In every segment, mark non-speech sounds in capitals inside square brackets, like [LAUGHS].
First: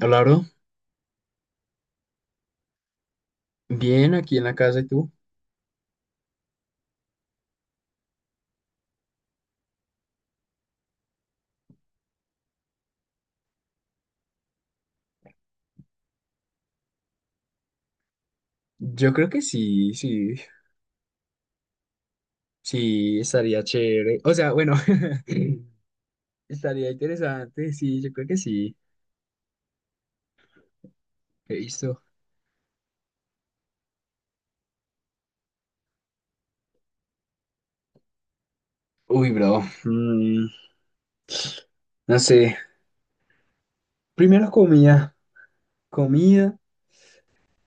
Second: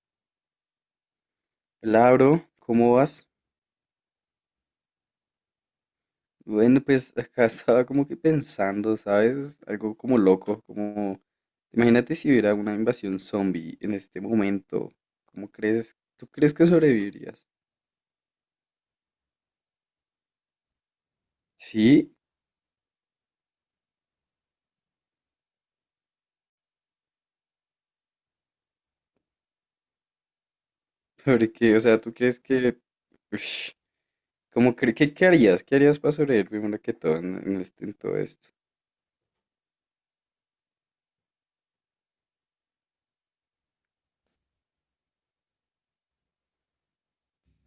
Claro, Labro, ¿cómo vas? bien, aquí en la casa y tú. Bueno, pues [LAUGHS] acá estaba como que pensando, ¿sabes? Algo como loco, como... Imagínate si hubiera una invasión zombie en este momento. ¿Cómo crees? ¿Tú crees que sobrevivirías? Yo creo que sí, sí, Sí, sí, estaría chévere. O sea, bueno, [LAUGHS] estaría interesante, sí, yo creo que sí. He porque, o sea, visto. ¿tú crees que... Ush, ¿cómo crees que qué harías? ¿Qué harías para sobrevivir primero que todo en este, en todo esto? Uy, bro, no sé. Primero comida, comida,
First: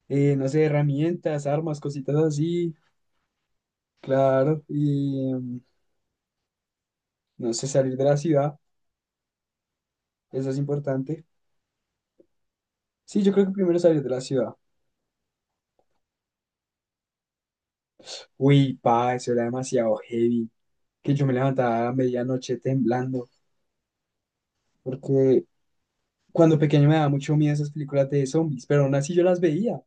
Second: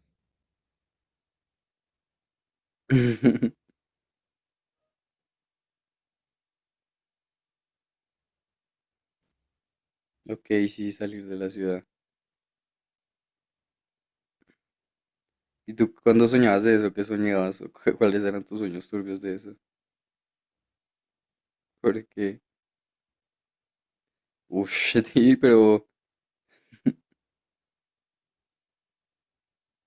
no sé, herramientas, armas, cositas así, [LAUGHS] claro. Y no sé, salir de la ciudad, Ok, eso es sí, importante. salir de la ciudad. Sí, yo creo que primero salir de la ciudad. ¿Y tú cuándo soñabas de eso? ¿Qué soñabas? ¿O cuáles eran tus Uy, sueños pa, turbios eso de era eso? demasiado heavy. Que yo me levantaba a Porque... medianoche temblando. uff, [LAUGHS] sí, Porque pero... cuando pequeño me daba mucho miedo esas películas de zombies, pero aún así yo las veía.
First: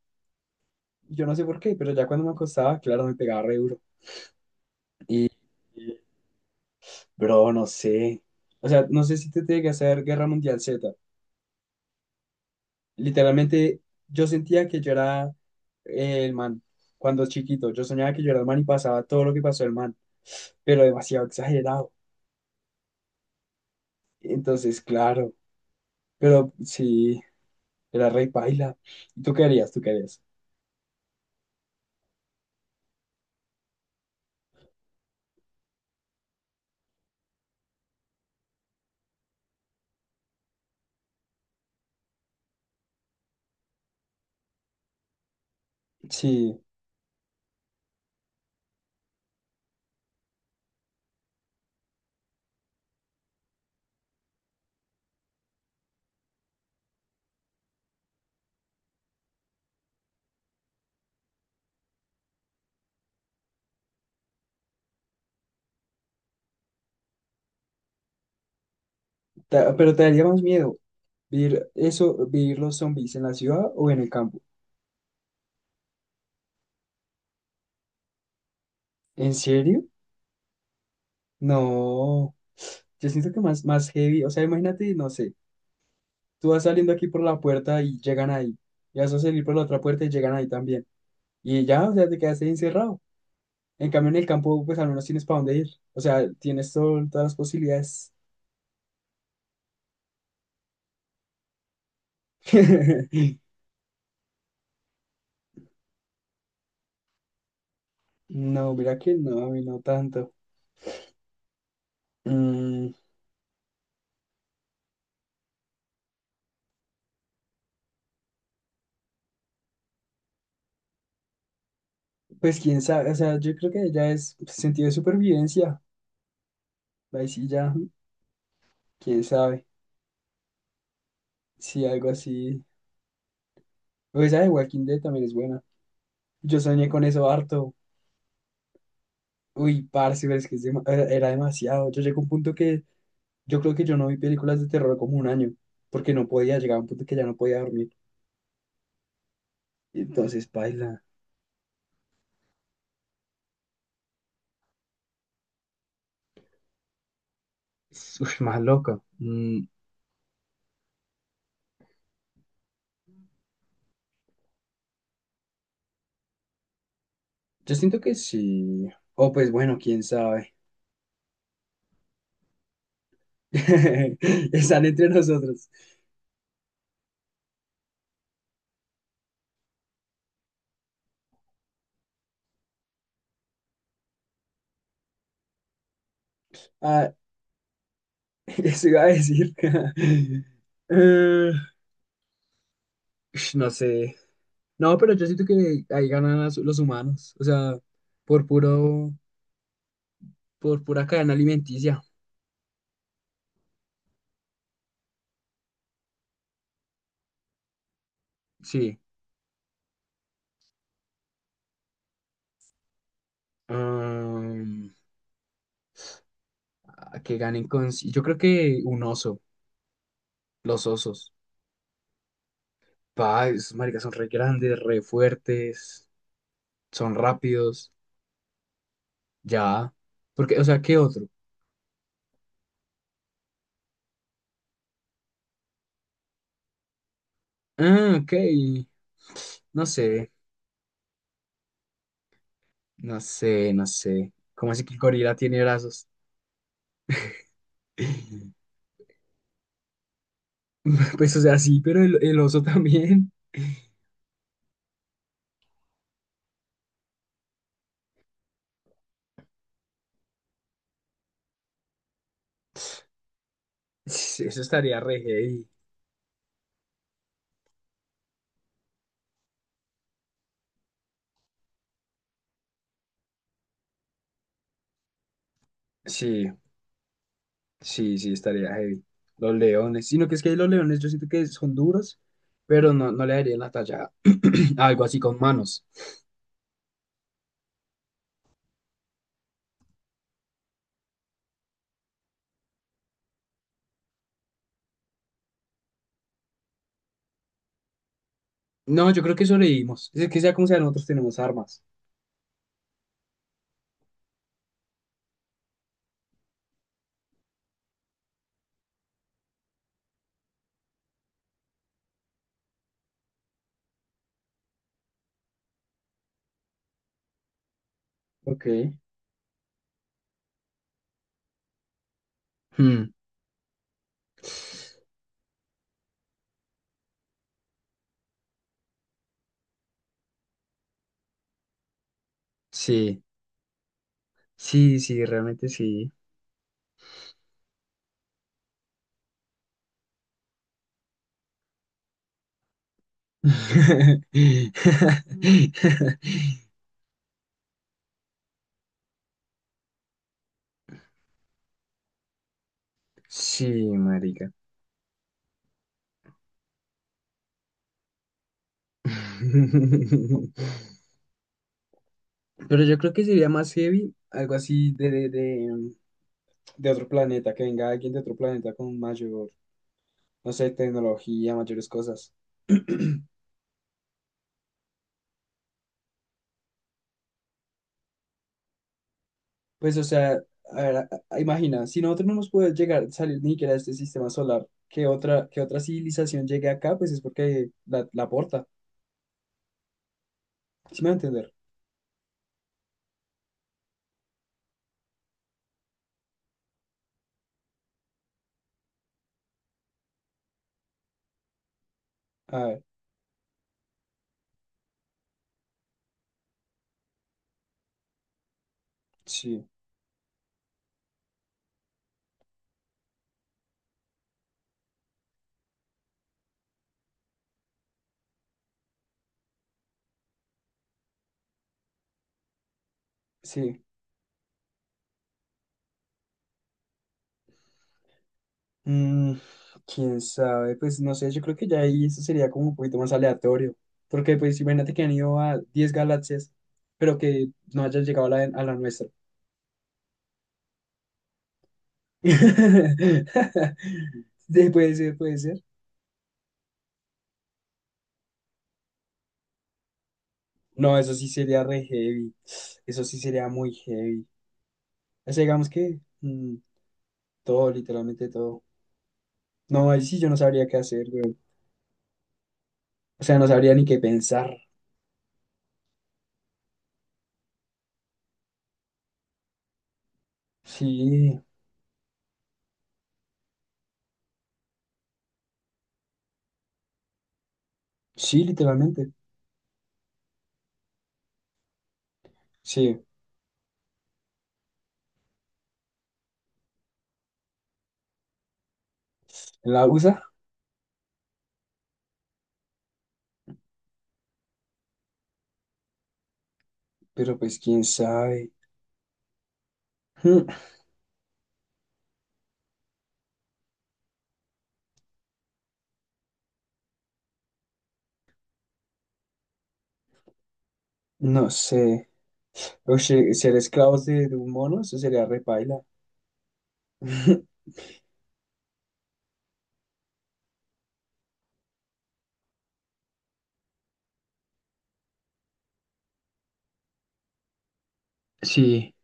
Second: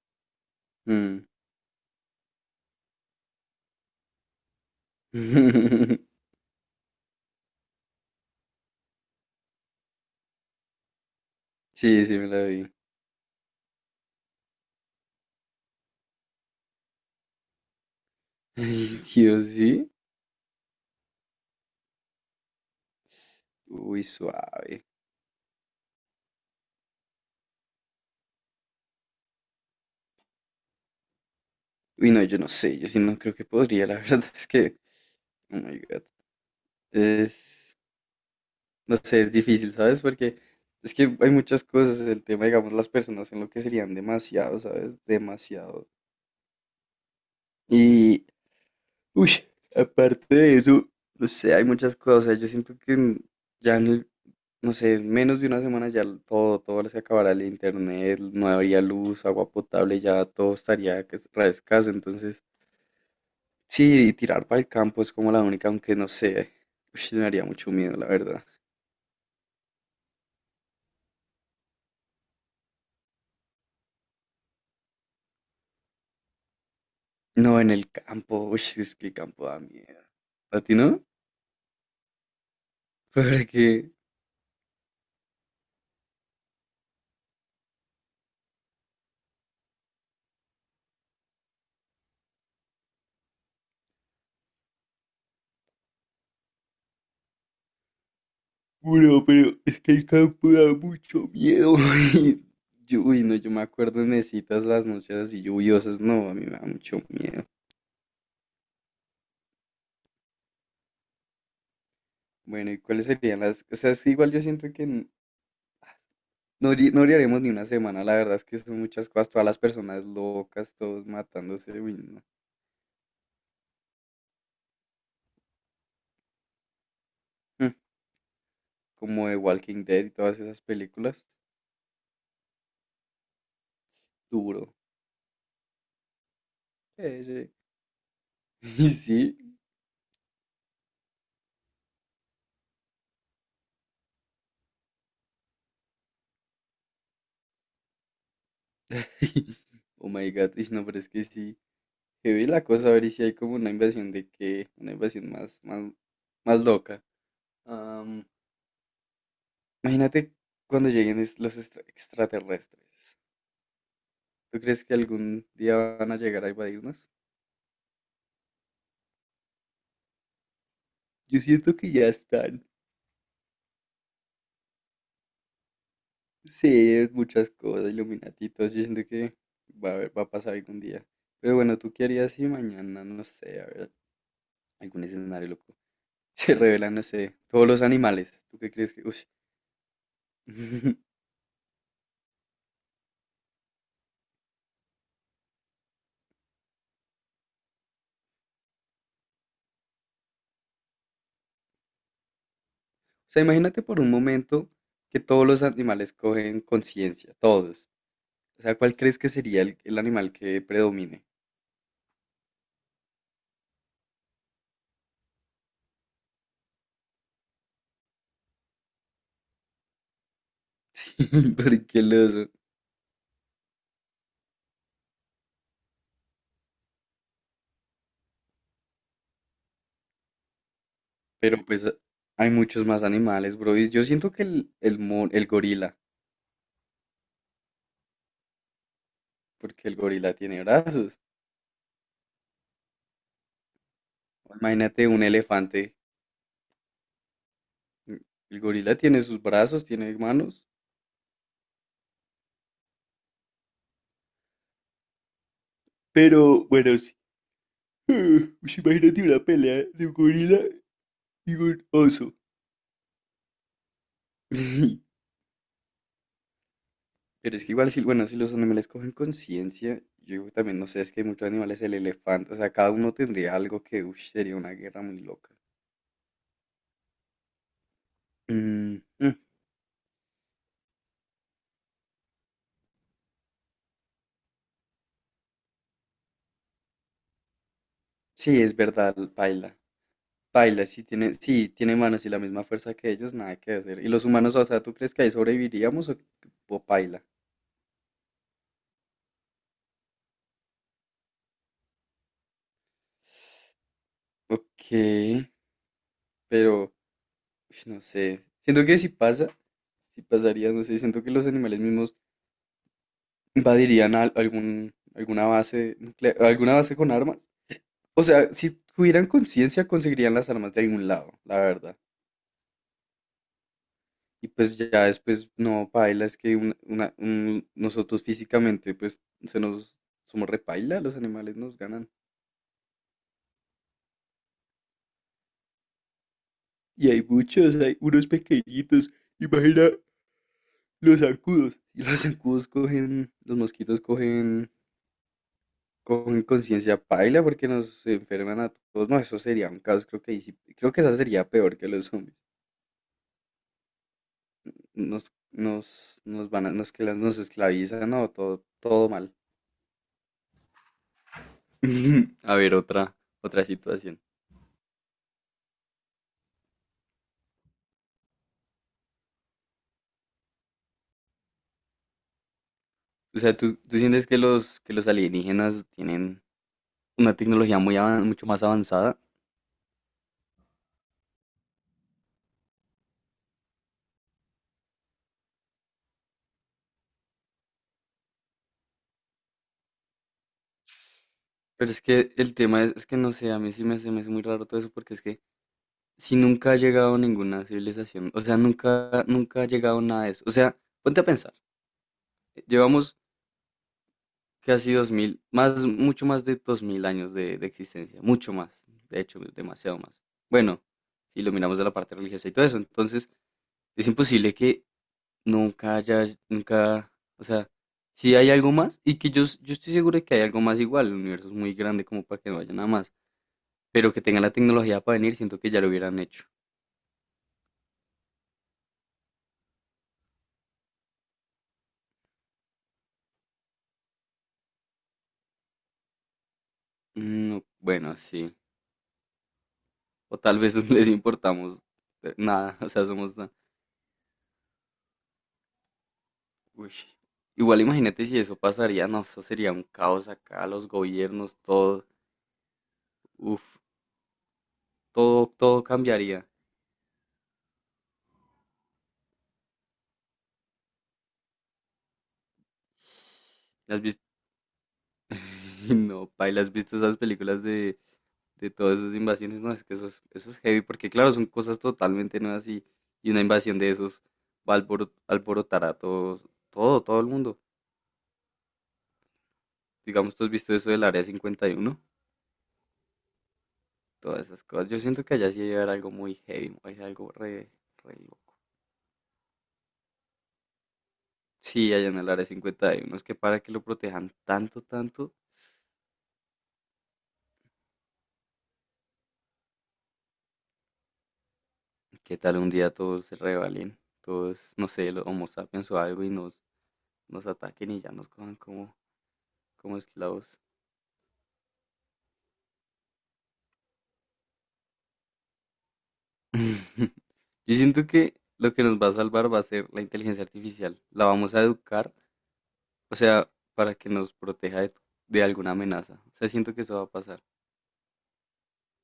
Yo Mm. no sé por qué, pero ya cuando me acostaba, claro, me pegaba re duro. Y, [LAUGHS] bro, no sé. O sea, no sé si te tiene que hacer Guerra Mundial Z. Sí, sí me la vi. Literalmente, yo sentía que yo era el man cuando chiquito. Yo soñaba que yo era el [LAUGHS] man y Ay, pasaba todo lo que Dios, pasó el sí. man, pero demasiado exagerado. Uy, Entonces, suave. claro, pero sí, era rey paila. ¿Y tú qué harías? ¿Tú qué harías? Uy, no, yo no sé, yo sí no creo que podría, la [LAUGHS] verdad es que, oh my God. Es, no sé, es difícil, ¿sabes? Porque es que hay muchas cosas, el tema, digamos, las personas en lo que serían demasiado, ¿sabes? Demasiado. Sí, Y, uy, aparte de eso, no sé, hay muchas cosas, yo siento que ya en el no sé, menos de una semana ya todo, todo se acabará el internet, no habría luz, agua potable, ya todo estaría que es re escaso. Entonces, sí, y tirar para el campo es como la única, aunque no sé, ush, me haría mucho miedo, la verdad. Pero te daría más miedo. Vivir eso, vivir los zombies en la ciudad o en el campo. No, en el campo, uy, es que el ¿En campo da serio? miedo. ¿A ti no? No. Yo [LAUGHS] siento que más, más Porque, heavy. O sea, imagínate, no sé, tú vas saliendo aquí por la puerta y llegan ahí. Y vas a salir por la otra puerta y llegan ahí también. Y ya, o sea, te quedaste ahí encerrado. En cambio, en el campo, pues al menos tienes para dónde ir. O sea, tienes todas las posibilidades. bueno, pero es que el campo da mucho miedo. [LAUGHS] Y yo, uy, no, [LAUGHS] yo me acuerdo en citas las noches así lluviosas, no, a mí me da mucho miedo. No, mira que no, a mí no tanto. Bueno, ¿y Mm, cuáles serían las? O sea, es que igual yo siento que no, no llegaremos ni una semana, la verdad es que son muchas cosas, todas las personas locas, todos matándose, uy, no. pues quién sabe, o sea, yo creo que ya es pues, sentido de supervivencia. Ahí sí ya, Mm, quién como de sabe. Walking Dead y todas esas películas, Sí, algo así. O esa de duro. Walking Dead también es buena. Yo soñé con Sí, eso sí. harto. [LAUGHS] Y sí, Uy, parce, pero es que es era demasiado. Yo llegué a un punto que yo creo que yo no vi películas de terror como un año, porque no podía llegar a un punto que ya no podía dormir. [LAUGHS] oh my Entonces, god, y no, pero paila. es que sí, que vi la cosa, a ver y si hay como una invasión de que, una invasión más, más, más loca. Am, Uy, más loca. Mm, imagínate cuando lleguen extraterrestres. ¿Tú crees que algún día van a llegar a invadirnos? yo siento que sí. O pues bueno, quién sabe. Yo siento que ya están. [LAUGHS] Están entre nosotros. Sí, es muchas cosas, iluminatitos, yo siento que va a pasar algún día. Pero bueno, ¿tú qué harías si mañana, no sé, a ver, algún escenario loco? [LAUGHS] Se revelan, no Ah, sé, todos los animales. ¿Tú [LAUGHS] qué eso crees iba a que...? Ush? decir. [LAUGHS] [LAUGHS] Eh, no sé. No, pero yo siento que ahí ganan los humanos, o sea, por puro, por pura cadena alimenticia. O sea, imagínate por un momento que todos los animales cogen conciencia, todos. O sea, ¿cuál Sí. crees que sería el animal que predomine? Am, a que ganen con... sí, yo creo que un oso, los osos. [LAUGHS] Porque los... Pa, esos maricas son re grandes, re fuertes, son rápidos, ya. Porque, o sea, ¿qué otro? Pero pues hay muchos más animales, bro. Y yo siento que el gorila, Ah, ok. No porque el sé, gorila tiene brazos. No sé. ¿Cómo así que el Imagínate un gorila tiene elefante. brazos? El [LAUGHS] gorila tiene sus brazos, tiene manos. Pues, o sea, sí, pero el oso también. [LAUGHS] Pero bueno, sí. [LAUGHS] Ush, imagínate una pelea de un gorila y un oso. Eso estaría [LAUGHS] re heavy. Pero es que igual, si, bueno, si los animales cogen conciencia, yo digo también, no sé, es que hay muchos animales, el elefante, o sea, cada uno tendría algo que, uff, sería una guerra muy loca. Sí, sí, estaría Mm, heavy. mm, Los leones. Sino que es que los leones yo siento que son duros, pero no, no le darían la talla [CLEARS THROAT] a algo así con manos. sí, es verdad, paila. Paila, sí, tiene manos y la misma fuerza que ellos, nada que hacer. ¿Y los humanos, o sea, tú crees que ahí sobreviviríamos o paila? No, yo creo que sobrevivimos. Es que sea como sea, nosotros tenemos armas. Ok. Pero, ush, no sé. Siento que si pasa, si pasaría, no sé, siento que los animales mismos invadirían algún, alguna base nuclear, alguna base con armas. O sea, Ok. si tuvieran conciencia, conseguirían las armas de algún lado, la verdad. Hmm, Y pues ya después, no, paila, es que nosotros físicamente, pues, se nos, somos repaila, los animales nos ganan. Sí, sí, realmente sí. Y hay muchos, hay unos pequeñitos. Imagina los zancudos. Y los zancudos cogen, los mosquitos cogen [LAUGHS] conciencia paila porque nos enferman a todos. No, eso sería un caos, creo que creo que esa sería peor que los zombies. Sí, marica. Nos, nos, nos van a, nos, que nos esclavizan, no, todo, todo mal. [LAUGHS] [LAUGHS] A ver, Pero yo creo otra, que sería otra más heavy, situación. algo así de otro planeta, que venga alguien de otro planeta con mayor, no sé, tecnología, mayores cosas. [CLEARS THROAT] O sea, ¿tú sientes que los alienígenas tienen una tecnología muy mucho más avanzada? Pues, o sea, a ver, imagina, si nosotros no nos podemos llegar, salir ni siquiera de este sistema solar, que otra civilización llegue acá, pues es porque la aporta. ¿Sí me va a entender? Pero es que el tema es que no sé, a mí sí me, se me hace muy raro todo eso porque es que si nunca ha llegado ninguna civilización, o sea, nunca, nunca ha llegado nada de eso. O sea, ponte a pensar, A ver, llevamos casi 2.000, más, mucho más de 2.000 años de existencia, mucho más, de hecho, sí, demasiado más. Bueno, si lo miramos de la parte religiosa y todo eso, entonces es imposible que nunca haya, nunca, o sea, si hay algo más, y que yo estoy seguro de que hay algo más igual, el universo es muy grande como para que no haya nada más, sí. pero que tengan la tecnología para venir, siento que ya lo hubieran hecho. Mm, quién sabe, pues no sé, yo creo que ya ahí eso sería como un poquito más aleatorio, porque pues imagínate que han ido a 10 galaxias, pero que Mm, no, no hayan bueno, llegado a sí, a la nuestra. o tal vez [LAUGHS] no les importamos nada, o sea, somos, [LAUGHS] Sí, puede ser, puede ser. uy, igual imagínate si eso pasaría, no, eso sería un caos acá, los No, eso sí gobiernos, sería re todo, heavy, eso sí sería muy uff, heavy. O sea, todo, digamos todo que cambiaría. Todo, literalmente todo. No, ahí sí yo no sabría qué hacer, güey. O sea, no sabría ni qué ¿Las vis- pensar. [LAUGHS] No, paila, ¿has visto esas películas de todas esas invasiones? No, es que eso es heavy, porque claro, Sí, son cosas totalmente nuevas y una invasión de esos va a alborotar a todos, todo, todo el mundo. sí, literalmente. Digamos, ¿tú has visto eso del Área 51? Sí, Todas esas cosas. Yo siento que allá sí debe haber algo muy heavy, hay algo re, re loco. en la USA, Sí, allá en el área 50 hay unos que para que lo protejan tanto, tanto, pero pues quién sabe. Hmm, que tal un día todos se rebelen, todos, no sé, los Homo sapiens o algo y nos, nos ataquen y ya nos cojan como, como esclavos. no sé. Ser esclavos de un mono, eso sería repaila. [LAUGHS] [LAUGHS] Yo siento que lo que nos va a salvar va a ser la inteligencia artificial. La vamos a educar, o sea, para que nos proteja de alguna amenaza. O sea, siento que eso va a pasar. Sí,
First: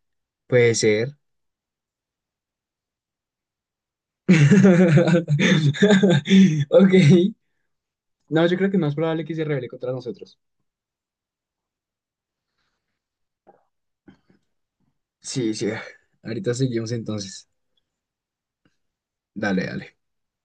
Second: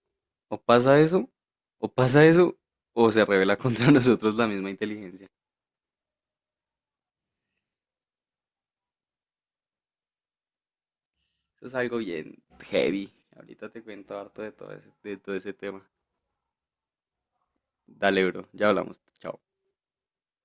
O puede pasa ser. eso, o pasa eso, o se revela contra [LAUGHS] nosotros la misma inteligencia. [LAUGHS] Ok. No, yo creo que es más probable que se revele contra nosotros. Eso es algo bien heavy. Ahorita te cuento harto de todo ese Sí, sí. tema. Ahorita seguimos entonces. Dale, bro. Ya hablamos. Chao. Dale, dale.